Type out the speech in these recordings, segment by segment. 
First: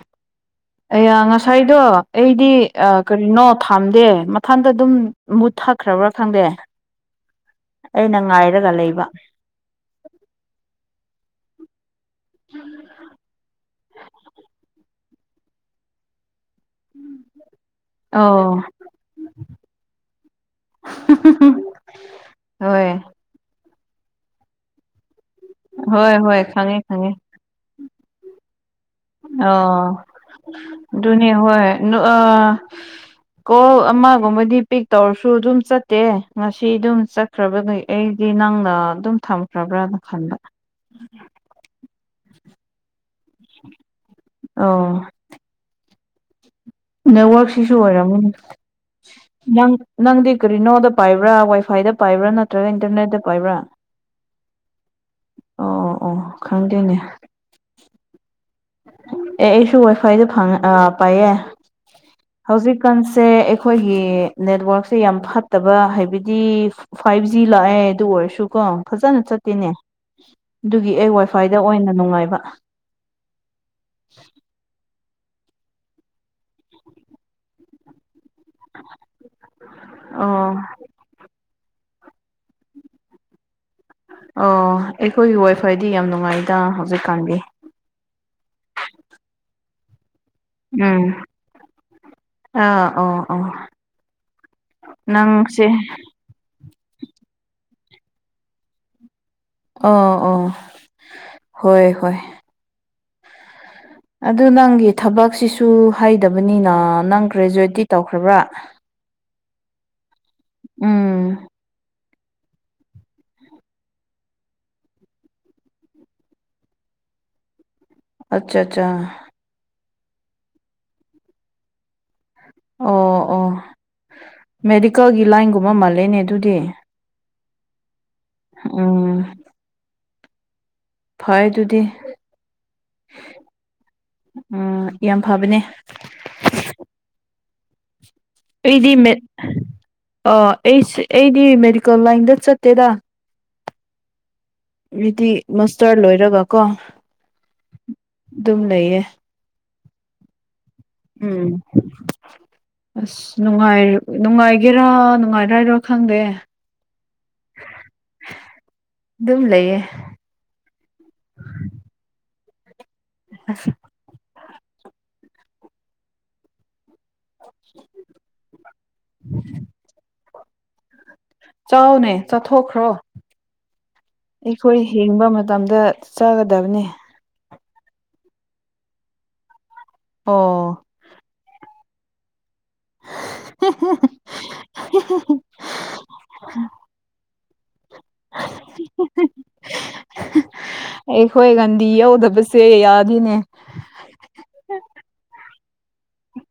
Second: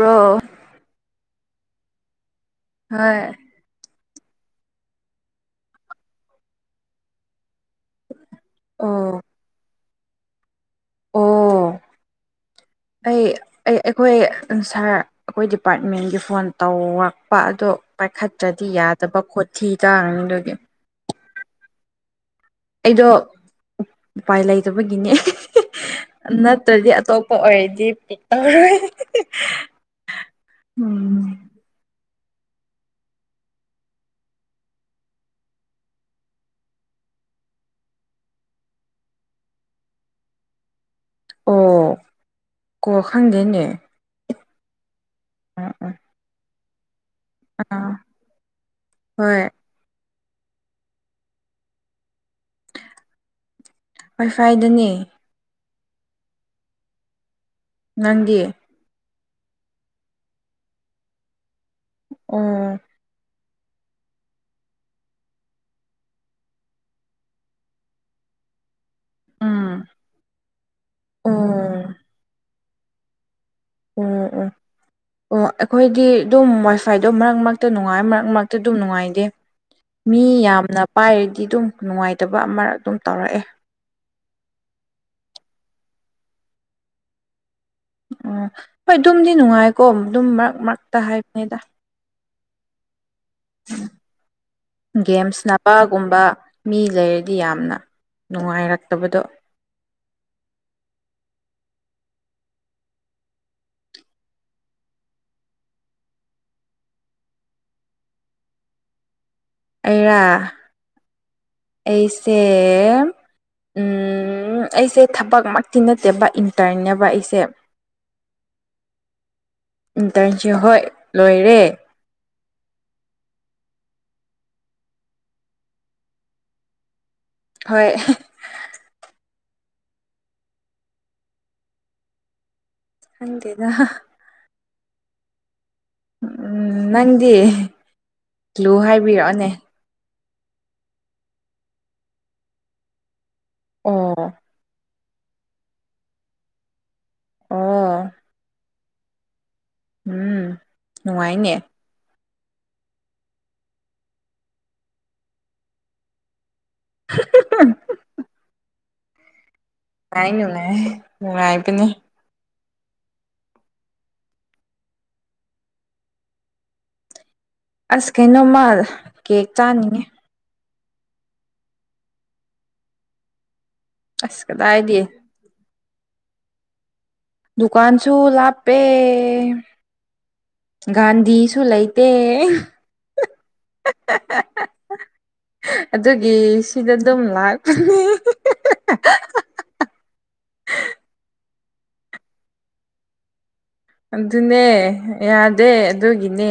ꯔꯣ ꯑ ꯉꯁꯥꯏꯗꯣ ꯑꯩꯗꯤ ꯍꯣꯏ ꯀꯔꯤꯅꯣ ꯊꯥꯝꯗꯦ ꯃꯊꯪꯗ ꯑꯗꯨꯝ ꯃꯨꯠꯊꯥꯈ꯭ꯔꯕ꯭ꯔꯥ ꯈꯪꯗꯦ ꯑꯩꯅ ꯉꯥꯏꯔꯒ ꯂꯩꯕ ꯑꯣ ꯑꯣ ꯑꯩ ꯑꯩꯈꯣꯏ ꯁꯥꯔ ꯑꯩꯈꯣꯏ ꯗꯤꯄꯥꯔꯠꯃꯦꯟꯒꯤ ꯐꯣꯟ ꯇꯧꯔꯛꯄ ꯑꯗꯣ ꯑꯧ ꯄꯥꯏꯈꯠꯇ꯭ꯔꯗꯤ ꯌꯥꯗꯕ ꯈꯣꯠꯊꯤ ꯇꯥꯅꯤ ꯑꯗꯨꯗꯤ ꯍꯣꯏ ꯎꯄꯥꯏ ꯂꯩꯇꯕꯒꯤꯅꯦ ꯍꯣꯏ ꯍꯣꯏ ꯈꯪꯉꯦ ꯅꯠꯇ꯭ꯔꯗꯤ ꯈꯪꯉꯦ ꯑꯇꯣꯞꯄ ꯑꯣꯏꯔꯗꯤ ꯄꯤ ꯇꯔꯣꯏ ꯑ ꯎꯝ ꯅꯤ ꯍꯣꯏ ꯑ ꯀꯣꯜ ꯑꯃꯒꯨꯝꯕꯗꯤ ꯄꯤꯛ ꯇꯧꯔꯁꯨ ꯑꯗꯨꯝ ꯆꯠꯇꯦ ꯉꯁꯤ ꯑꯗꯨꯝ ꯆꯠꯈ꯭ꯔꯕ ꯑꯩ ꯗꯤ ꯅꯪꯅ ꯑꯗꯨꯝ ꯊꯝꯈ꯭ꯔꯕ꯭ꯔꯅ ꯈꯟꯕ ꯑꯣ ꯀꯣ ꯈꯪꯗꯦꯅꯦ ꯑꯣ ꯑꯝ ꯎꯝ ꯅꯦꯠꯋꯔꯛꯁꯤꯁꯨ ꯑꯥ ꯑꯣꯏꯔꯝꯒꯅꯤ ꯍꯣꯏ ꯅꯪ ꯅꯪꯗꯤ ꯀꯔꯤꯅꯣꯗ ꯄꯥꯏꯕ꯭ꯔꯥ ꯋꯥꯏꯐꯥꯏꯗ ꯄꯥꯏꯕ꯭ꯔꯥ ꯅꯠꯇ꯭ꯔꯒ ꯏꯟꯇꯔꯅꯦꯠꯇ ꯄꯥꯏꯕ꯭ꯔꯥ ꯐꯣꯏꯐꯥꯏꯗꯅꯦ ꯑꯣ ꯑꯣ ꯑꯣ ꯈꯪꯗꯦꯅꯦ ꯅꯗꯤ ꯑꯦ ꯑꯩꯁꯨ ꯋꯥꯏꯐꯥꯏꯗ ꯐ ꯄꯥꯏꯌꯦ ꯑꯣ ꯍꯧꯖꯤꯛꯀꯥꯟꯁꯦ ꯑꯩꯈꯣꯏꯒꯤ ꯅꯦꯠꯋꯔꯛꯁꯦ ꯌꯥꯝ ꯐꯠꯇꯕ ꯍꯥꯏꯕꯗꯤ ꯐꯥꯏꯚ ꯖꯤ ꯂꯥꯛꯑꯦ ꯑꯗꯨ ꯑꯣꯏꯔꯁꯨꯀꯣ ꯐꯖꯅ ꯎꯝ ꯆꯠꯇꯦꯅꯦ ꯑꯗꯨꯒꯤ ꯑꯩ ꯑꯣ ꯋꯥꯏꯐꯥꯏꯗ ꯑꯣꯏꯅ ꯅꯨꯡꯉꯥꯏꯕ ꯑꯣ ꯑꯣ ꯑꯣ ꯑꯩꯈꯣꯏꯗꯤ ꯑꯗꯨꯝ ꯋꯥꯏꯐꯥꯏꯗꯣ ꯃꯔꯛ ꯃꯔꯛꯇ ꯅꯨꯡꯉꯥꯏ ꯃꯔꯛ ꯃꯔꯛꯇ ꯑꯗꯨꯝ ꯅꯨꯡꯉꯥꯏꯇꯦ ꯃꯤ ꯑꯣ ꯌꯥꯝꯅ ꯄꯥꯏꯔꯗꯤ ꯑꯗꯨꯝ ꯅꯨꯡꯉꯥꯏꯇꯕ ꯑꯃ ꯑꯗꯨꯝ ꯇꯧꯔꯛꯑꯦ ꯑꯣ ꯑꯩꯈꯣꯏꯒꯤ ꯋꯥꯏꯐꯥꯏꯗꯤ ꯌꯥꯝ ꯅꯨꯡꯉꯥꯏꯗ ꯍꯧꯖꯤꯛꯀꯥꯟꯒꯤ ꯑꯣ ꯍꯣꯏ ꯑꯗꯨꯝꯗꯤ ꯅꯨꯡꯉꯥꯏꯀꯣ ꯑꯗꯨꯝ ꯃꯔꯛ ꯃꯔꯛꯇ ꯎꯝ ꯍꯥꯏꯕꯅꯤꯗ ꯑꯥ ꯑꯣ ꯒꯦꯝꯁ ꯅꯪꯁꯦ ꯅꯄꯥꯒꯨꯝꯕ ꯃꯤ ꯂꯩꯔꯗꯤ ꯌꯥꯝꯅ ꯅꯨꯡꯉꯥꯏꯔꯛꯇꯕꯗꯣ ꯑꯣ ꯑꯣ ꯍꯣꯏ ꯍꯣꯏ ꯑꯗꯨ ꯅꯪꯒꯤ ꯊꯕꯛꯁꯤꯁꯨ ꯍꯩꯗꯕꯅꯤꯅ ꯅꯪ ꯒ꯭ꯔꯦꯖꯨꯋꯦꯠꯇꯤ ꯇꯧꯈ꯭ꯔꯕ꯭ꯔꯥ ꯩꯔ ꯎꯝ ꯑꯩꯁꯦ ꯑꯩꯁꯦ ꯊꯕꯛꯃꯛꯇꯤ ꯅꯠꯇꯦꯕ ꯏꯟꯇꯔꯅꯦꯕ ꯑꯩꯁꯦ ꯑꯆꯥ ꯑꯆꯥ ꯏꯟꯇꯔꯟꯁꯤꯞ ꯍꯣꯏ ꯂꯣꯏꯔꯦ ꯑꯣ ꯑꯣ ꯃꯦꯗꯤꯀꯦꯜꯒꯤ ꯂꯥꯏꯟꯒꯨꯝꯕ ꯃꯥꯜꯂꯦꯅꯦ ꯑꯗꯨꯗꯤ ꯍꯣꯏ ꯎꯝ ꯐꯣꯏ ꯑꯗꯨꯗꯤ ꯍꯗꯦꯗ ꯎꯝ ꯌꯥꯝ ꯐꯕꯅꯦ ꯎꯝ ꯅꯪꯗꯤ ꯂꯨ ꯑꯩꯗꯤ ꯃꯦ ꯍꯥꯏꯕꯤꯔꯛꯑꯣꯅꯦ ꯑ ꯑꯩ ꯑꯩꯗꯤ ꯃꯦꯗꯤꯀꯦꯜ ꯂꯥꯏꯟꯗ ꯆꯠꯇꯦꯗ ꯑꯣ ꯑꯗꯨꯗꯤ ꯃꯁꯇꯔ ꯂꯣꯏꯔꯒ ꯀꯣ ꯑꯣ ꯑꯗꯨꯝ ꯂꯩꯌꯦ ꯎꯝ ꯎꯝ ꯅꯨꯡꯉꯥꯏꯅꯦ ꯑꯁ ꯅꯨꯡꯉꯥꯏ ꯅꯨꯡꯉꯥꯏꯒꯦꯔꯥ ꯅꯨꯡꯉꯥꯏꯔ ꯍꯥꯏꯔꯣꯏ ꯈꯪꯗꯦ [inaudible] ꯑꯗꯨꯝ ꯂꯩꯌꯦ ꯅꯨꯡꯉꯥꯏ ꯅꯨꯡꯉꯥꯏꯕꯅꯤ [unintelligible] ꯑꯁ ꯀꯩꯅꯣ ꯃꯥꯜ ꯀꯦꯛ ꯆꯥꯅꯤꯡꯉ ꯆꯥꯎꯅꯦ ꯆꯠꯊꯣꯛꯈ꯭ꯔꯣ ꯑꯁ ꯑꯩꯈꯣꯏ ꯀꯗꯥꯏꯗꯤ ꯍꯤꯡꯕ ꯃꯇꯝꯗ ꯆꯥꯒꯗꯕꯅꯤ ꯗꯨꯀꯥꯟꯁꯨ ꯂꯥꯞꯄꯦ ꯑꯣ ꯒꯥꯟꯙꯤꯁꯨ ꯂꯩ ꯇꯦ ꯑꯗꯨꯒꯤ ꯁꯤꯗ ꯑꯗꯨꯝ ꯂꯥꯛ ꯑꯦꯈꯣꯏ ꯀꯅꯤ ꯗꯤ ꯌꯥꯎꯗꯕꯁꯦ ꯌꯥꯗꯅꯦ ꯑꯗꯨꯅꯦ ꯌꯥꯗꯦ ꯑꯗꯨꯒꯤꯅꯦ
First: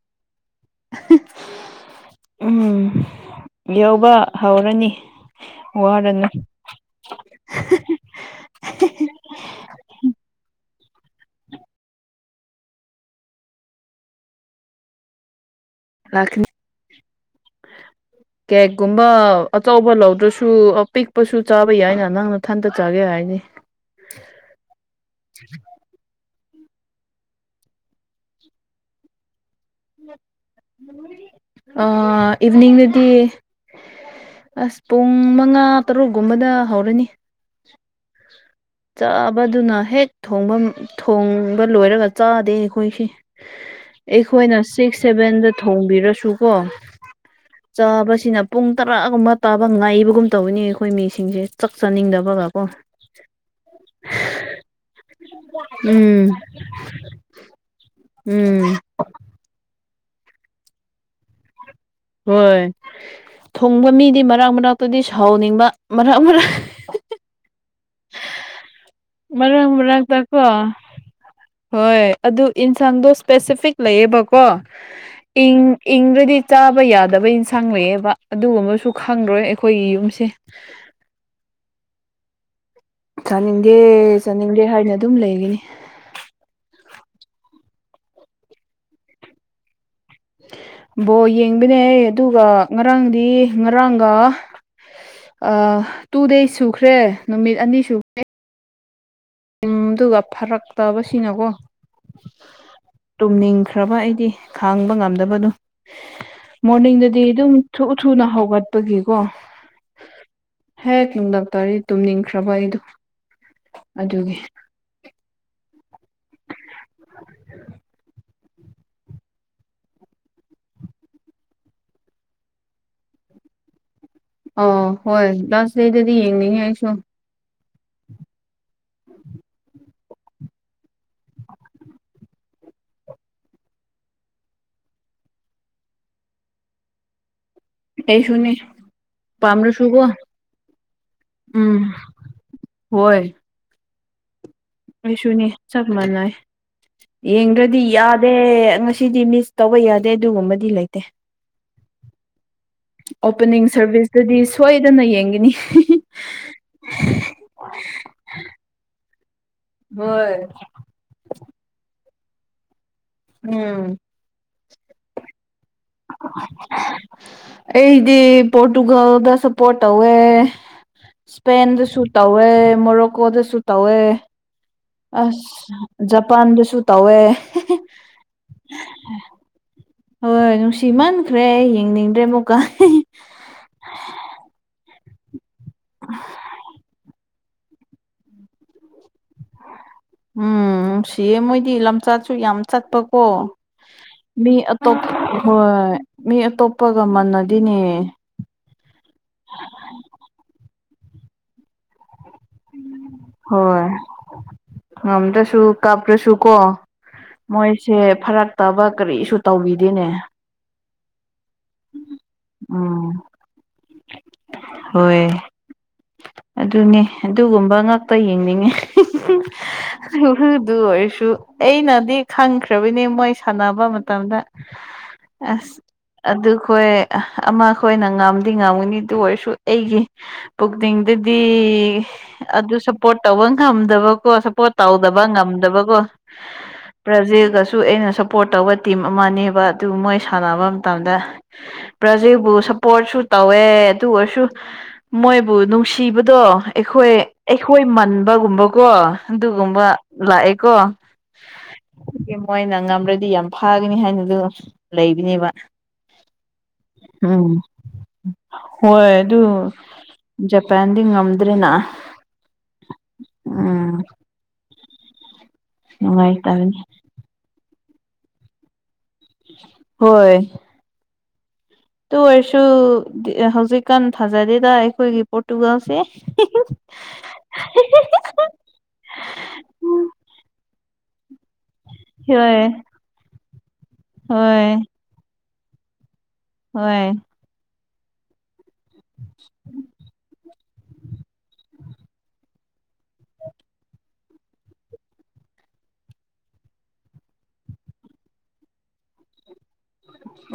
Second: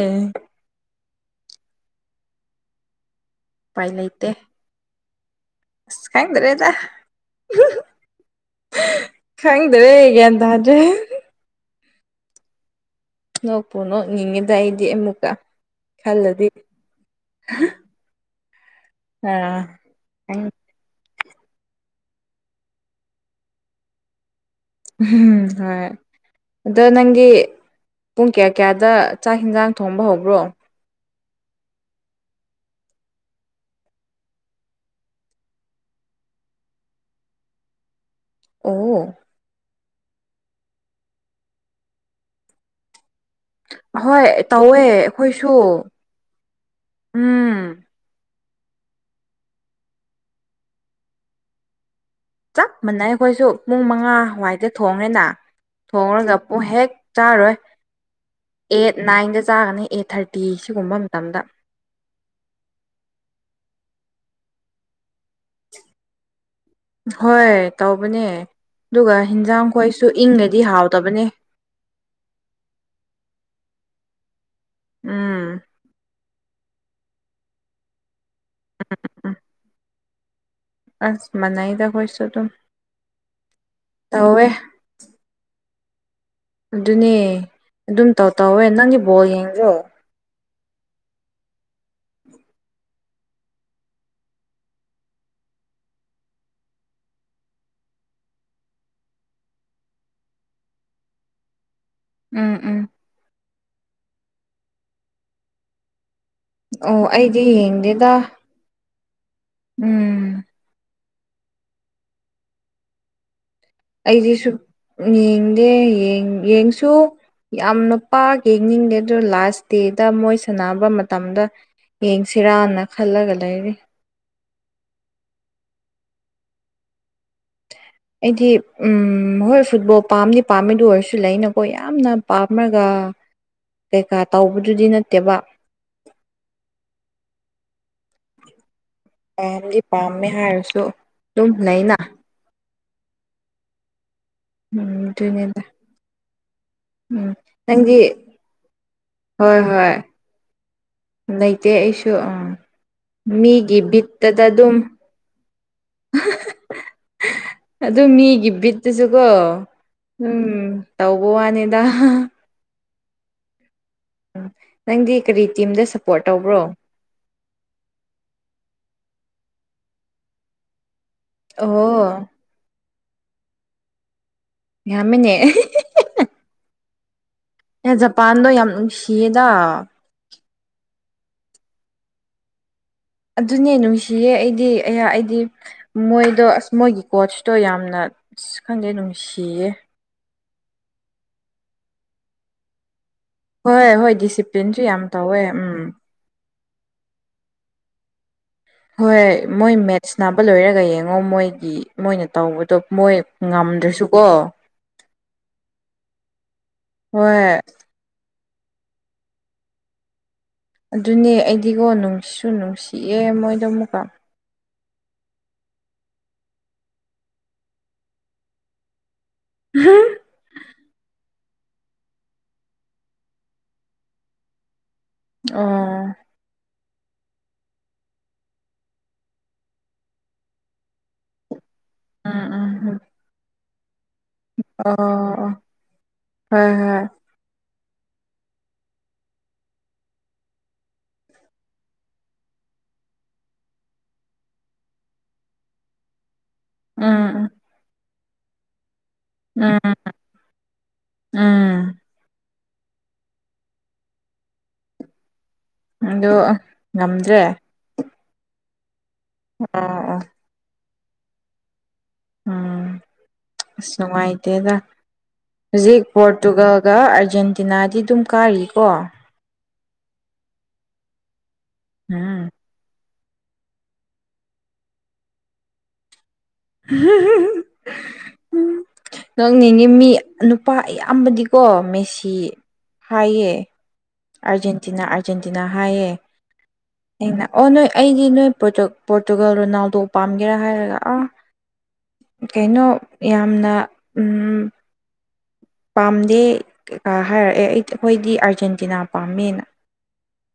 ꯎꯝ ꯎꯄꯥꯏ ꯌꯧꯕ ꯂꯩꯇꯦ ꯍꯧꯔꯅꯤ ꯑꯁ ꯋꯥꯔꯅꯨ ꯈꯪꯗ꯭ꯔꯦ ꯇ ꯈꯪꯗ꯭ꯔꯦ ꯒꯟ ꯇꯥꯗ꯭ꫪ‌ꯦ ꯅꯣꯛꯄꯨ ꯅꯣꯛ ꯅꯤꯡꯉ‌ꯦꯗ ꯑꯩꯏꯗꯤ ꯑꯃꯨꯛꯀ ꯂꯥꯛꯀꯅꯤ ꯈꯜꯂꯗꯤ ꯀꯔꯤꯒꯨꯝꯕ ꯑꯥ ꯑꯆꯧꯕ ꯂꯧꯗ꯭ꯔꯁꯨ ꯑꯄꯤꯛ ꯄꯁꯨ ꯆꯥꯕ ꯌꯥꯏꯅ ꯅꯪ ꯅꯊꯟꯇ ꯆꯥꯒꯦ ꯍꯥꯏꯗꯤ ꯑꯍꯝ ꯍꯣꯏ ꯑꯗꫭ ꯅꯪꯒꯤ ꯄꯨꯡ ꯀꯌꯥ ꯀꯌꯥꯗ ꯆꯥꯛ ꯌꯦꯟꯁꯥꯡ ꯊꯣꯡꯕ ꯍꯧꯕ꯭ꯔꯣ ꯑ ꯏꯚꯤꯅꯤꯡꯗꯗꯤ ꯑꯁ ꯄꯨꯡ ꯃꯉꯥ ꯇꯔꯨꯛꯒꯨꯝꯕꯗ ꯍꯧꯔꯅꯤ ꯑꯣ ꯆꯥꯕꯗꯨ ꯅ ꯍꯦꯛ ꯊꯣꯡꯕ ꯊꯣꯡꯕ ꯂꯣꯏꯔꯒ ꯆꯥꯗꯦ ꯑꯩꯈꯣꯏꯁꯤ ꯍꯣꯏ ꯑꯩꯈꯣꯏꯅ ꯇꯧ ꯁꯤꯛꯁ ꯁꯚꯦꯟꯗ ꯊꯣꯡꯕꯤꯔꯁꯨꯀꯣ ꯎꯝ ꯆꯥꯕꯁꯤꯅ ꯄꯨꯡ ꯇꯔꯥꯒꯨꯝꯕ ꯇꯥꯕ ꯉꯥꯏꯕꯒꯨꯝ ꯇꯧꯋꯤꯅ‌ꯦ ꯑꯩꯈꯣꯏ ꯃꯤꯁꯤꯡꯁꯦ ꯆꯥꯛ ꯆꯥꯅꯤꯡꯗꯕ ꯆꯞ ꯃꯥꯟꯅꯩ ꯑꯩꯈꯣꯏꯁꯨ ꯄꯨꯡ ꯃꯉꯥ ꯋꯥꯏꯗ ꯊꯣꯡꯉꯦꯅ ꯎꯝ ꯊꯣꯡꯔꯒ ꯄꯨꯡ ꯍꯦꯛ ꯆꯥꯔꯣꯏ ꯎꯝ ꯑꯦꯠ ꯅꯥꯏꯟꯗ ꯆꯥꯒꯅꯤ ꯑꯦꯠ ꯊꯥꯔꯇꯤ ꯁꯤꯒꯨꯝꯕ ꯃꯇꯝꯗ ꯍꯣꯏ ꯊꯣꯡꯕ ꯃꯤꯗꯤ ꯃꯔꯥꯛ ꯃꯔꯥꯛꯇꯗꯤ ꯊꯥꯎꯅꯤꯡꯕ ꯃꯔꯛ ꯃꯔꯛ ꯍꯣꯏ ꯇꯧꯕꯅꯦ ꯑꯗꯨꯒ ꯃꯔꯛ ꯍꯤꯟꯖꯥꯡ ꯈꯣꯏꯁꯨ ꯃꯔꯛꯇ ꯀꯣ ꯏꯪꯒꫪꯗꯤ ꯍꯥꯎꯇꯕꯅꯦ ꯍꯣꯏ ꯑꯗꯨ ꯏꯟꯁꯥꯡꯗꫭ ꯏꯁꯄꯦꯁꯤꯐꯤꯛ ꯂꯩꯌꯦꯕꯀꯣ ꯏꯪ ꯎꯝ ꯏꯪꯒ꯭ꫪꯗꯤ ꯆꯥꯕ ꯌꯥꯗꯕ ꯏꯟꯁꯥꯡ ꯂꯩꯌꯦꯕ ꯑꯗꯨꯒꯨꯝꯕꯁꯨ ꯎꯝ ꯈꯪꯗ꯭ꯔꯣꯏ ꯑꯩꯈꯣꯏꯒꯤ ꯌꯨꯝꯁꯦ ꯑꯁ ꯃꯟꯅꯥꯏꯗ ꯑꯩꯈꯣꯏꯁꯨ ꯑꯗꯨꯝ ꯆꯥꯅꯤꯡꯗꯦ ꯇꯧꯋꯦ ꯆꯥꯅꯤꯡꯗꯦ ꯍꯥꯏꯅ ꯑꯗꯨꯝ ꯂꯩꯒꯤꯅꯤ ꯑꯗꯨꯅꯦ ꯑꯗꯨꯝ ꯇꯧ ꯇꯧꯋ‌ꯦ ꯅꯪꯗꯤ ꯕꫭꯜ ꯌꯦꯗ꯭ꫪꫭ ꯕꯣꯜ ꯌꯦꯡꯕꯅꯦ ꯑꯗꯨꯒ ꯉꯔꯥꯡꯗꯤ ꯉꯔꯥꯡꯒ ꯑ ꯇꯨ ꯗꯦꯁ ꯁꯨꯈ꯭ꯔꯦ ꯅꯨꯃꯤꯠ ꯑꯅꯤ ꯁꯨꯈ꯭ꯔꯦ ꯎ ꯑꯗꯨꯒ ꯐꯔꯛꯇꯕꯁꯤꯅꯀꯣ ꯎꯝ ꯎꯝ ꯈ꯭ꯔꯕ ꯑꯩꯗꯤ ꯈꯥꯡꯕ ꯉꯝꯗꯕꯗꫭ ꯑꯣ ꯃꯣꯔꯅꯤꯡꯗꯗꯤ ꯑꯩꯗꯤ ꯑꯗꯨꯝ ꯊꯨ ꯌꯦꯡꯗꯦꯗ ꯊꯨꯅ ꯍꯧꯒꯠꯄꯒꯤ ꯎꯝ ꯍꯦꯛ ꯅꯨꯡꯗꯥꯥꯛ ꯇꯔꯤ ꯇꯨꯝꯅꯤꯡꯈ꯭ꯔꯕ ꯑꯩꯗꯣ ꯑꯩꯗꯤ ꯑꯗꯨꯒꯤ ꯁꯨꯛ ꯌꯦꯡꯗꯦ ꯌ‌‍ꯡ ꯌꯦꯡꯁꯨ ꯌꯥꯝꯅ ꯄꯥꯛ ꯌꯦꯡꯅꯤꯡꯗꯦ ꯑꯗꯨ ꯂꯥꯁ ꯗꯦꯗ ꯃꯣꯏ ꯁꯥꯟꯅꯕ ꯃꯇꯝꯗ ꯌꯦꯡꯁꯤꯔꯥꯅ ꯈꯜꯂꯒ ꯂꯩꯔꯤ ꯑ ꯍꯣꯏ ꯂꯁꯗ‌ꯦꯗꯗꯤ ꯌꯦꯡꯅꯤꯡꯉꯤ ꯑꯩꯁꯨ [unintelligible] ꯑꯩꯗꯤ ꯑꯩ ꯍꯣꯏ ꯐꯨꯠꯕꯣꯜ ꯄꯥꯝꯗꯤ ꯄꯥꯝꯃꯤ ꯑꯗꯨ ꯑꯣꯏꯔꯁꯨ ꯂꯩꯅꯀꯣ ꯌꯥꯝꯅ ꯄꯥꯝꫪꯒ ꯀꯩꯀꯥ ꯇꯧꯕꯗꯨꯗꯤ ꯅꯠꯇꯦꯕ ꯑꯩꯁꯨꯅꯤ ꯄꯥꯝꯗꯤ ꯄꯥꯝꯃꯦ ꯍꯥꯏꯔꯁꯨ ꯑꯗꯨꯝ ꯎꯝ ꯂꯩꯅ ꯍꯣꯏ ꯎꯝ ꯑꯩꯁꯨꯅꯤ ꯑꯗꯨꯅꯦꯗ ꯆꯞ ꯃꯟꯅꯩ ꯎꯝ ꯌꯦꯡꯗ꯭ꯔꯗꯤ ꯅꯪꯗꯤ ꯌꯥꯗꯦ ꯉꯁꯤꯗꯤ ꯃꯤꯁ ꯍꯣꯏ ꯇꯧꯕ ꯍꯣꯏ ꯌꯥꯗꯦ ꯑꯗꯨꯒꯨꯝꯕꯗꯤ ꯂꯩ ꯂꯩꯇꯦ ꯑꯩꯁꯨ ꯑꯥ ꯑꯣꯞꯄꯅꯤꯡ ꯃꯤꯒꯤ ꯁꯔꯚꯤꯁꯇꯗꯤ ꯕꯤꯠꯇꯗ ꯑꯗꯨꯝ ꯁꯣꯏꯗꯅ ꯌꯦꯡꯒꯅꯤ ꯑꯗꯨ ꯃꯤꯒꯤ ꯕꯤꯠꯇꯨꯁꯨꯀꯣ ꯍꯣꯏ ꯎꯝ ꯇꯧꯕ ꯋꯥꯅꯤꯗ ꯎꯝ ꯅꯪꯗꯤ ꯀ ꯔꯔꯤ ꯑꯩꯗꯤ ꯄꯣꯣꯔꯇꯨꯒꯜꯗ ꯁ ꯄꯣꯔꯠ ꯇꯧꯋꯦ ꯏꯁꯄꯦꯟꯗꯁꯨ ꯑꯣ ꯇꯧꯋꯦ ꯃꯣꯔꯣꯛꯀꯣꯗꯁꯨ ꯇꯧꯋꯦ ꯌꯥꯝꯃꯤꯅꯦ ꯑꯁ ꯖꯄꯥꯟꯗꯁꯨ ꯇꯧꯋꯦ ꯑꯦ ꯖꯄꯥꯟꯗꯣ ꯌꯥꯝ ꯅꯨꯡꯁꯤꯌꯦꯗ ꯍꯣꯏ ꯅꯨꯡꯁꯤ ꯃꯟꯈ꯭ꯔꯦ ꯌꯦꯡꯅꯤꯡꯗ꯭ꯔꯦ ꯑꯃꯨꯛꯀꯥꯏ ꯑꯗꯨꯅꯦ ꯅꯨꯡꯁꯤꯌꯦ ꯑꯩꯗꯤ ꯑꯩꯍꯥꯛ ꯑꯩꯗꯤ ꯃꯣꯏꯗꯣ ꯑꯁ ꯃꯣꯏꯒꯤ ꯀꯣꯆ ꯇꯣ ꯌꯥꯝꯅ ꯈꯪꯗꯦ ꯅꯨꯡꯁꯤꯌꯦ ꯎꯝ ꯁꯤꯌꯦ ꯃꯣꯏꯗꯤ ꯂꯝꯆꯠꯁꯨ ꯌꯥꯝ ꯆꯠꯄ ꯍ ꯍꯣꯏ ꯍꯣꯏ ꯃꯤ ꯗꯤꯁꯤꯄ꯭ꯂꯤꯟꯁꯨ ꯑꯇꯣꯞ ꯌꯥꯝ ꯇꯧꯋꯦ ꯍ ꯎꯝ ꯃꯤ ꯑꯇꯣꯞ ꯎꯄꯒ ꯃꯅꯗꯤꯅꯦ ꯍꯣꯏꯣꯏ ꯃꯣꯏ ꯃꯦꯠꯁ ꯅꯥꯕ ꯂꯣꯏꯔꯒ ꯌꯦꯡꯉꯣ ꯃꯣꯏꯒꯤ ꯃꯣꯏꯅ ꯇꯧꯕꯗꯣ ꯃꯣꯏ ꯍꯣꯏ ꯉꯝꯗ꯭ꯔꯁꯨꯀꯣ ꯉꯝꯗ꯭ꯔꯁꯨ ꯀꯥꯞꯇ꯭ꯔꯁꯨ ꯀꯣ ꯍꯣꯏ ꯃꯣꯏꯁꯦ ꯐꯔꯠ ꯠꯇꯕ ꯀꯔꯤꯁꯨ ꯇꯧꯕꯤꯗꯦꯅꯦ ꯑꯗꯨꯅꯦ ꯑꯩꯗꯤꯒꯣ ꯅꯨꯡꯁꯤꯁꯨ ꯎꯝ ꯅꯨꯡꯁꯤꯑꯦ ꯃꯣꯏꯗꯣ ꯑꯃꯨꯛꯀ ꯍꯣꯏ ꯑꯗꯨꯅꯦ ꯑꯗꯨꯒꯨꯝꯕ ꯉꯥꯛꯇ ꯌꯦꯡꯅꯤꯡꯉꯦ ꯎ ꯑꯗꯨ ꯑꯣꯏꯣꯏꯁꯨ ꯑꯩꯅꯗꯤ ꯈꯪꯈ꯭ꯔꯕꯅꯦ ꯃꯣꯏ ꯁꯥꯟꯅꯕ ꯃꯇꯝꯗ ꯑꯁ ꯑꯣ ꯑꯗꯨꯈꯣꯏ ꯑꯃ ꯑꯩꯈꯣꯏꯅ ꯉꯥꯝꯗꯤ ꯉꯥꯝꯒꯅꯤ ꯑꯗꯨ ꯑꯣꯏꯔꯁꯨ ꯑꯩꯒꯤ ꯄꯨꯛꯅꯤꯡꯗꯗꯤ ꯎꯝ ꯑꯗꯨ ꯎꯝ ꯁꯞꯄꯣꯔꯠ ꯇꯧꯕ ꯉꯝꯗꯕ ꯀꯣ ꯁꯞꯄꯣꯔꯠ ꯇꯧꯗꯕ ꯑꯣ ꯉꯝꯗꯕ ꯀꯣ ꯍꯣꯏ ꯍꯣꯏ ꯄ꯭ꯔꯖꯦꯒ ꯁꯨ ꯑꯩꯅ ꯁꯞꯄꯣꯔꯠ ꯇꯧꯕ ꯇꯤꯝ ꯑꯃꯅꯦꯕ ꯑꯗꯨ ꯃꯣꯏ ꯁꯥꯟꯅꯕ ꯃꯇꯝꯗ ꯕ꯭ꯔꯖꯤꯛꯕꯨ ꯁꯄꯣꯔꯠꯁꯨ ꯇꯧꯋꯦ ꯑꯗꯨ ꯑꯣꯏꯔꯁꯨ ꯃꯣꯏꯕꯨ ꯅꯨꯡꯁꯤ ꯁꯤꯕꯗꯣ ꯑꯩꯈꯣꯏ ꯎꯝ ꯑꯩꯈꯣꯏ ꯃꯟꯕꯒꯨꯝꯕꯀꯣ ꯎꯝ ꯑꯗꯨꯒꯨꯝꯕ ꯂꯥꯛꯑꯦꯀꯣ ꯎꯝ ꯃꯣꯏꯅ ꯉꯝ꯭ꯔꯗꯤ ꯌꯥꯝ ꯐꯥꯒꯅꯤ ꯍꯥꯏꯅꯗꯨ ꯂꯩꯕꯅꯦꯕ ꯑꯣ ꯉꯝꯗ꯭ꯔꯦ ꯎꯝ ꯍꯣꯏ ꯑꯗꯨ ꯑꯣ ꯑꯣ ꯖꯄꯥꯟꯗꯤ ꯉꯝꯗ꯭ꯔꯦꯅ ꯎꯝ ꯑꯁ ꯎꯝ ꯅꯨꯡꯉꯥꯏꯇꯦꯗ ꯍꯧꯖꯤꯛ ꯅꯨꯡꯉꯥꯏꯇꯕꯅꯤ ꯄꯣꯔꯇꯨꯒꯜꯒ ꯑꯥꯔꯖꯦꯟꯇꯤꯅꯥꯗꯤ ꯑꯗꯨꯝ ꯀꯥꯔꯤꯀꯣ ꯍꯣꯏ ꯇ ꯎꯝ ꯑꯣꯏꯔꯁꯨ ꯍꯧꯖꯤꯛꯀꯥꯟ ꯊꯥꯖꯗꯦꯗ ꯑꯩꯈꯣꯏꯒꯤ ꯄꯣꯔꯇꯨꯒꯥꯜꯁꯦ ꯎ ꯅꯪꯅꯤꯡꯉꯤ ꯃꯤ ꯅꯨꯄꯥ ꯑꯌꯥꯝꯕꯗꯤ ꯀꯣ ꯃꯦꯁꯤ ꯍꯣꯏ ꯍꯥꯏꯌꯦ ꯍꯣꯏ ꯑꯔꯖꯦꯟꯇꯤꯅꯥ ꯑꯥꯔꯖꯦꯟꯇꯤꯅꯥ ꯍꯥꯏꯌꯦ ꯍꯣꯏ ꯑꯩꯅ ꯑꯣ ꯅꯣꯏ ꯑꯩꯗꯤ ꯅꯣꯏ ꯄꯣꯔꯇꯨꯒꯜ ꯔꯣꯅꯥꯜꯗꯣ ꯄꯥꯝꯒꯦꯔꯥ ꯍꯥꯏꯔꯒ ꯑꯥ ꯀꯩꯅꯣ ꯌꯥꯝꯅ ꯄꯥꯝꯗꯦ ꯀꯀꯥ ꯍꯥꯏꯔꯛꯑꯦ ꯑꯩ ꯑꯩꯈꯣꯏꯗꯤ ꯑꯥꯔꯖꯦꯟꯇꯤꯅꯥ ꯄꯥꯝꯃꯦꯅ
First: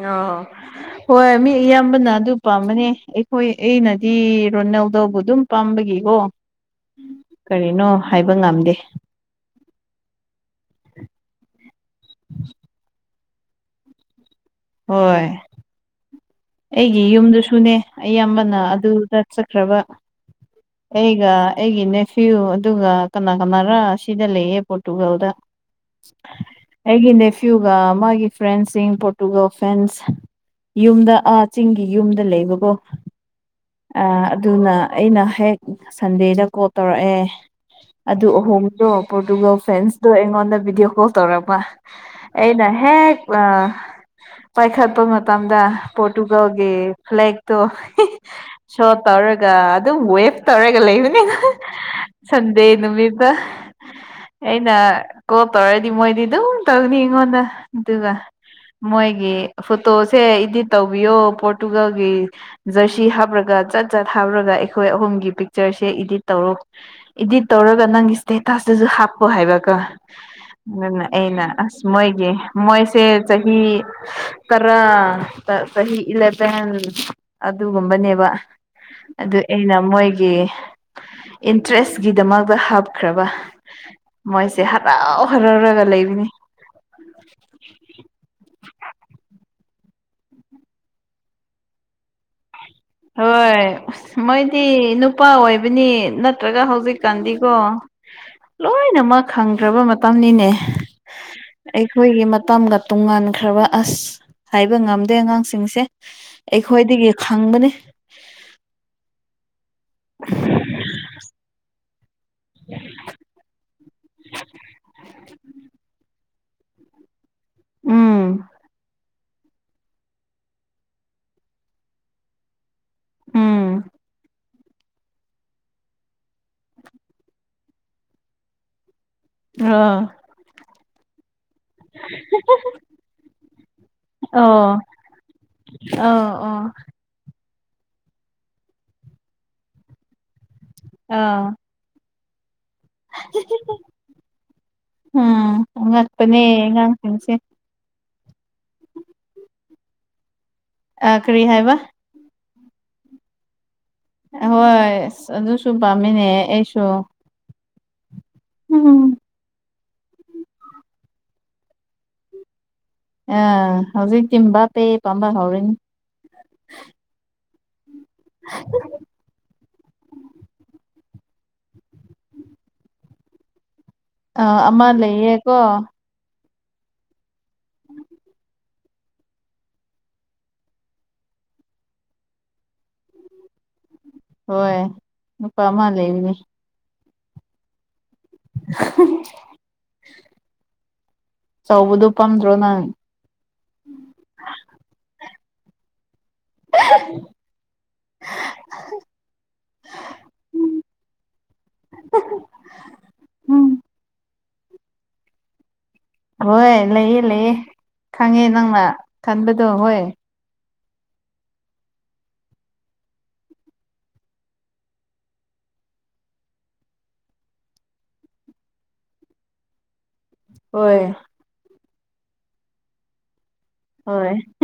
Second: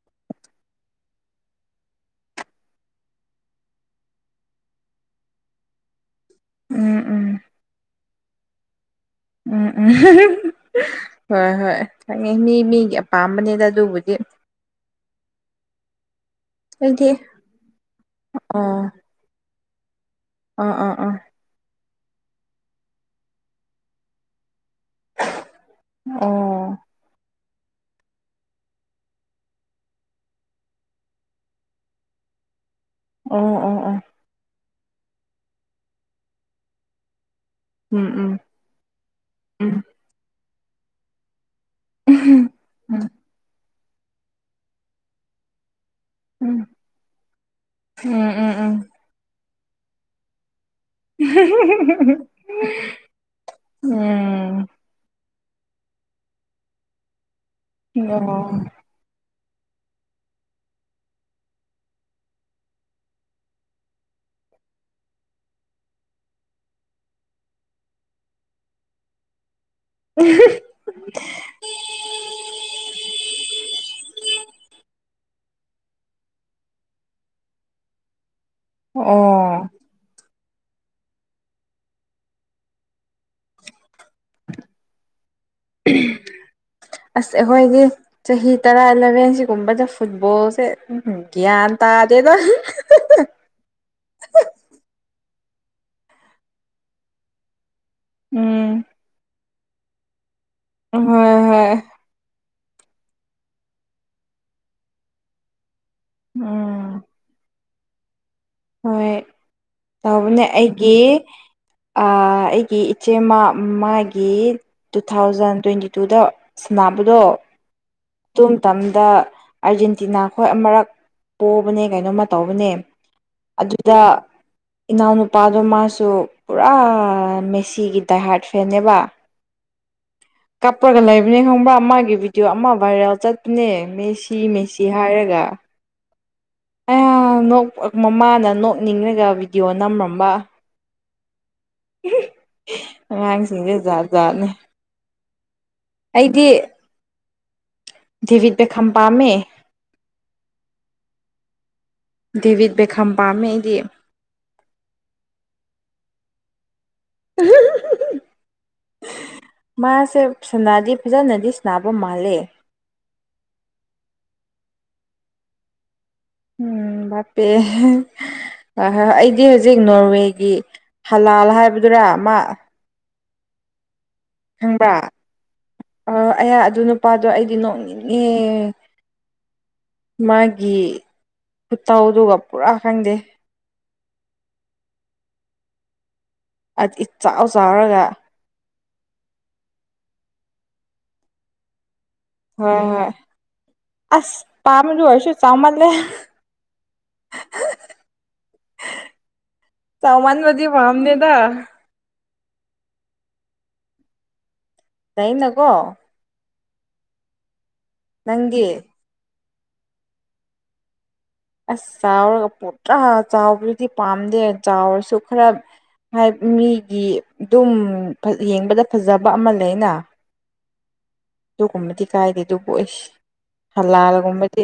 ꯑ ꯍꯣꯏ ꯃꯤ ꯑꯌꯥꯝꯕꯅ ꯑꯗꯨ ꯄꯥꯝꯕꯅꯦ ꯑꯩꯈꯣꯏ ꯑꯩꯅꯗꯤ ꯔꯣ ꯏꯩꯅꯧꯗꯧꯕ ꯑꯗꯨꯝ ꯄꯥꯝꯕꯒꯤꯀꯣ ꯎꯝ ꯎꯝ ꯀꯔꯤꯅꯣ ꯍꯥꯏꯕ ꯉꯝꯗꯦ ꯎꯝ ꯎꯝ ꯍꯣꯏ ꯍꯣꯏ ꯈꯪꯉꯦ ꯃꯤ ꯃꯤꯒꯤ ꯑꯄꯥꯝꯕꯅꯤꯗ ꯑꯗꯨꯕꯨꯗꯤ ꯍꯣꯏ ꯑꯩꯒꯤ ꯑꯩꯗꯤ ꯌꯨꯝꯗꯨꯁꯨꯅꯦ ꯑꯌꯥꯝꯕꯅ ꯑꯣ ꯑꯗꯨꯗ ꯆꯠꯈ꯭ꯔꯕ ꯑꯥ ꯑꯥ ꯑꯥ ꯑꯩꯒ ꯑꯩꯒꯤ ꯅꯦꯐꯤꯌꯨ ꯑꯗꯨꯒ ꯀꯅꯥ ꯀꯅꯥꯔꯥ ꯁꯤꯗ ꯂꯩꯌꯦ ꯄꯣ ꯇꯨꯋꯦꯜꯗ ꯑꯣ ꯑꯩꯒꯤꯅꯦ ꯀ꯭ꯌꯨꯒ ꯃꯥꯒꯤ ꯐ꯭ꯔꯦꯟꯁꯤꯡ ꯄꯣꯔꯇꯨꯒꯜ ꯐ꯭ꯔꯦꯟꯁ ꯌꯨꯝꯗ ꯑ ꯆꯤꯡꯒꯤ ꯌꯨꯝꯗ ꯂꯩꯕꯀꯣ ꯑꯣ ꯑꯣ ꯑꯣ ꯑ ꯑꯗꯨꯅ ꯑꯩꯅ ꯍꯦꯛ ꯁꯟꯗꯦꯗ ꯀꯣꯜ ꯇꯧꯔꯛꯑꯦ ꯎꯝ ꯑꯗꯨ ꯎꯝ ꯑꯍꯣꯡꯗꯣ ꯄꯣꯔꯇꯨꯒꯜ ꯎꯝ ꯐꯦꯟꯁꯇꯣ ꯑꯩꯉꯣꯟꯗ ꯚꯤꯗꯤꯑꯣ ꯀꯣꯜ ꯇꯧꯔꯛꯄ ꯎꯝ ꯑꯩꯅ ꯍꯦꯛ ꯄꯥꯏꯈꯠꯄ ꯃꯇꯝꯗ ꯎꯝ ꯄꯣꯔꯇꯨꯒꯜꯒꯤ ꯐ꯭ꯂꯦꯛ ꯇꯣ ꯎꯝ ꯎꯝ ꯎꯝ ꯁꯣ ꯇꯧꯔꯒ ꯑꯗꯨꯝ ꯋꯦꯚ ꯇꯧꯔꯒ ꯂꯩꯕꯅꯤꯅ ꯁꯟꯗꯦ ꯅꯨꯃꯤꯠꯇ ꯎꯝ ꯑꯩꯅ ꯀꯣꯞ ꯇꯧꯔꯗꯤ ꯃꯣꯏꯗꯤ ꯑꯗꯨꯝ ꯇꯧꯅꯤ ꯑꯩꯉꯣꯟꯗ ꯑꯗꯨꯒ ꯑꯣ ꯃꯣꯏꯒꯤ ꯐꯣꯇꯣꯁꯦ ꯏꯗꯤꯠ ꯇꯧꯕꯤꯌꯣ ꯄꯣꯔꯇꯨꯒꯜꯒꯤ ꯖꯔꯁꯤ ꯁꯤ ꯍꯥꯞꯄꯔꯒ ꯆꯠ ꯆꯠ ꯍꯥꯞꯔꯒ ꯑꯩꯈꯣꯏ ꯑꯍꯨꯝꯒꯤ ꯄꯤꯛꯆꯔꯁꯦ ꯏꯗꯤꯠ ꯇꯧꯔꯣ ꯏꯗꯤꯠ ꯇꯧꯔꯒ ꯅꯪꯒꯤ ꯏꯁꯇꯦꯇꯥꯁꯇꯁꯨ ꯍꯥꯞꯄꯣ ꯍꯥꯏꯕꯀ ꯑꯗꯨꯅ ꯑꯩꯅ ꯑꯁ ꯃꯣꯏꯒꯤ ꯃꯣꯏꯁꯦ ꯆꯍꯤ ꯇꯔꯥ ꯆꯍꯤ ꯏꯂꯚꯦꯟ ꯑꯗꯨꯒꯨꯝꯕꯅꯦꯕ ꯑꯗꯨ ꯑꯣ ꯑꯩꯅ ꯃꯣꯏꯒꯤ ꯏꯟꯇꯔꯦꯁꯀꯤꯗꯃꯛꯇ ꯍꯥꯞꯈ꯭ꯔꯕ ꯃꯣꯏꯁꯦ ꯍꯔꯥꯎ ꯍꯔꯥꯎꯔꯒ ꯂꯩꯕꯅꯤ ꯑꯁ ꯑꯩꯈꯣꯏꯗꯤ ꯆꯍꯤ ꯇꯔꯥ ꯑꯦꯂꯚꯦꯟ ꯁꯤꯒꯨꯝꯕꯗ ꯐꯨꯠꯕꯣꯜꯁꯦ ꯒ꯭ꯌꯥꯟ ꯇꯥꯗꯦꯗ ꯍꯣꯏ ꯃꯣꯏꯗꯤ ꯅꯨ ꯅꯨꯄꯥ ꯑꯣꯏꯕꯅꯤ ꯅꯠꯇ꯭ꯔꯒ ꯍꯧꯖꯤꯛꯀꯥꯟꯗꯤꯀꯣ ꯎꯝ ꯂꯣꯏꯅꯃꯛ ꯈꯪ ꯈ꯭ꯔꯕ ꯃꯇꯝꯅꯤꯅꯦ ꯍꯣꯏ ꯍꯣꯏ ꯝꯒ [unintelligible] ꯇꯣꯉꯥꯟꯈ꯭ꯔꯕ ꯑꯁ ꯍꯥꯏꯕ ꯉꯝꯗꯦ ꯑꯉꯥꯡꯁꯤꯡꯁꯦ ꯎꯝ ꯑꯩꯈꯣꯏꯗꯒꯤ ꯈꯪꯕꯅꯤ ꯍꯣꯏ ꯇꯧꯕꯅꯦ ꯑꯩꯒꯤ ꯑꯩꯒꯤ ꯏꯆꯦꯃ ꯃꯥꯒꯤ ꯇꯨ ꯊꯥꯎꯖꯟ ꯊꯥꯎꯖꯟ ꯇ꯭ꯋꯦꯟꯇꯤ ꯇꯨꯗ ꯁꯅꯕꯗꯣ ꯎꯝ ꯑꯇꯨꯝꯇꯝꯗ ꯑꯥꯔꯖꯦꯟꯇꯤꯅꯥ ꯈꯣꯏ ꯑꯃꯛ ꯄꯣꯕꯅꯦ ꯀꯩꯅꯣꯝꯃ ꯇꯧꯕꯅꯦ ꯎꯝ ꯑꯗꯨꯗ ꯏꯅꯥꯎꯅꯨꯄꯥꯗꯣ ꯃꯥꯁꯨ ꯄꯨꯔꯥ ꯃꯦꯁꯤꯒꯤ ꯗꯥꯏꯍꯔꯠ ꯐꯦꯟꯅꯦꯕ ꯑꯥ [unintelligible] [unintelligible] ꯔꯒ ꯂꯩ ꯅꯅꯦ ꯈꯪꯕ꯭ꯔꯥ ꯃꯥꯒꯤ ꯚꯤꯗꯤꯑꯣ ꯑꯃ ꯚꯥꯏꯔꯦꯜ ꯆꯠꯄꯅꯦ ꯃꯦꯁꯤ ꯑꯣ ꯃꯦꯁꯤ ꯍꯥꯏꯔꯒ ꯑꯣ ꯑꯣ ꯑꯌꯥ ꯅꯣꯛ ꯃꯃꯥꯅ ꯅꯣꯛꯅꯤꯡꯉꯒ ꯚꯤꯗꯤꯑꯣ ꯅꯝꯔꯝꯕ ꯑꯥ ꯎ [unintelligible] ꯑꯉꯥꯡꯁꯤꯡꯁꯦꯖꯥꯠ ꯖꯥꯠꯅꯦ ꯎꯝ ꯑꯉꯛꯄꯅꯦ ꯑꯩꯗꯤ ꯑꯉꯥꯡꯁꯤꯡꯁꯦ [unintelligible] ꯙꯤꯚꯤꯠ ꯕꯦꯈꯝ ꯄꯥꯝꯃꯦ [unintelligible] ꯀꯔꯤ ꯍꯥꯏꯕ ꯗꯤꯕꯤꯠ ꯕꯦꯈꯝ ꯄꯥꯝꯃꯦ ꯑꯩꯗꯤ ꯍꯣꯏ ꯑꯗꯨꯁꯨ ꯄꯥꯝꯃꯤꯅꯦ ꯑꯩꯁꯨ ꯎꯝ [unintelligible] ꯃꯥꯁꯦ ꯁꯅꯥꯗꯤ ꯐꯖꯅꯗꯤ ꯁꯅꯥꯕ ꯃꯥꯜꯂꯦ ꯑ ꯍꯧꯖꯤꯛ ꯇꯤꯟꯕꯥ ꯄꯦ ꯄꯥꯝꯕ ꯍꯧꯔꯦꯅꯦ ꯎꯝ ꯕꯥꯄꯦ ꯑꯩꯗꯤ ꯍꯧ [unintelligible] ꯍꯧꯖꯤꯛ ꯅꯣꯔꯋꯦꯒꯤ ꯍꯂꯥꯜ ꯍꯥꯏꯕꯗꯨꯔꯥ ꯃꯥ ꯑ ꯑꯃ ꯂꯩꯌꯦꯀꯣ ꯑꯌꯥ ꯑꯗꯨ ꯅꯨꯄꯥꯗꯣ ꯑꯩꯗꯤ ꯅꯣꯛꯅꯤꯡꯉꯦ ꯃꯥꯒꯤ ꯈꯨꯠꯇꯥꯎꯗꯨꯒ ꯄꯨꯔꯥ ꯈꯪꯗꯦ ꯍꯣꯏ ꯅꯨꯄꯥꯃ ꯂꯩꯅꯤ ꯆꯥꯎꯥꯛ ꯆꯥꯎꯔꯒ ꯁꯧꯕꯨꯗꯨ ꯍꯣꯏ ꯍꯣꯏ ꯑꯁ ꯄꯥꯃ ꯑꯣꯏꯁꯨ ꯆꯃꯜ ꯂ ꯑ ꯆꯃꯅ ꯃꯗꯤ ꯋꯥꯝ ꯅ ꯊ ꯎꯝ ꯅꯥꯏꯅ ꯀꯣ ꯍꯣꯏ ꯂꯩꯌꯦ ꯂꯩꯌꯦ ꯈꯪꯉꯦ ꯅꯪꯗꯤ ꯅꯪꯅ ꯈꯟꯕꯗꯣ ꯍꯣꯏ ꯑꯁ ꯆꯥꯎꯔꯒ ꯄꯣꯠꯇ꯭ꯔꯥ ꯆꯥꯎꯕꯗꯨꯗꯤ ꯄꯥꯝꯗꯦ ꯆꯥꯎꯔꯁꯨ ꯈꯔ ꯍꯥꯏ ꯃꯤꯒꯤ ꯑꯗꯨꯝ ꯌꯦꯡꯕꯗ ꯐꯖꯕ ꯑꯃ ꯂꯩꯅ ꯍꯣꯏ ꯨꯝꯕꯗꯤ ꯀꯥꯏꯗꯦ ꯑꯗꯨꯕꯨ ꯑꯩꯁ ꯍꯣꯏ ꯍꯂꯥꯜꯒꯨꯝꯕꯗꯤ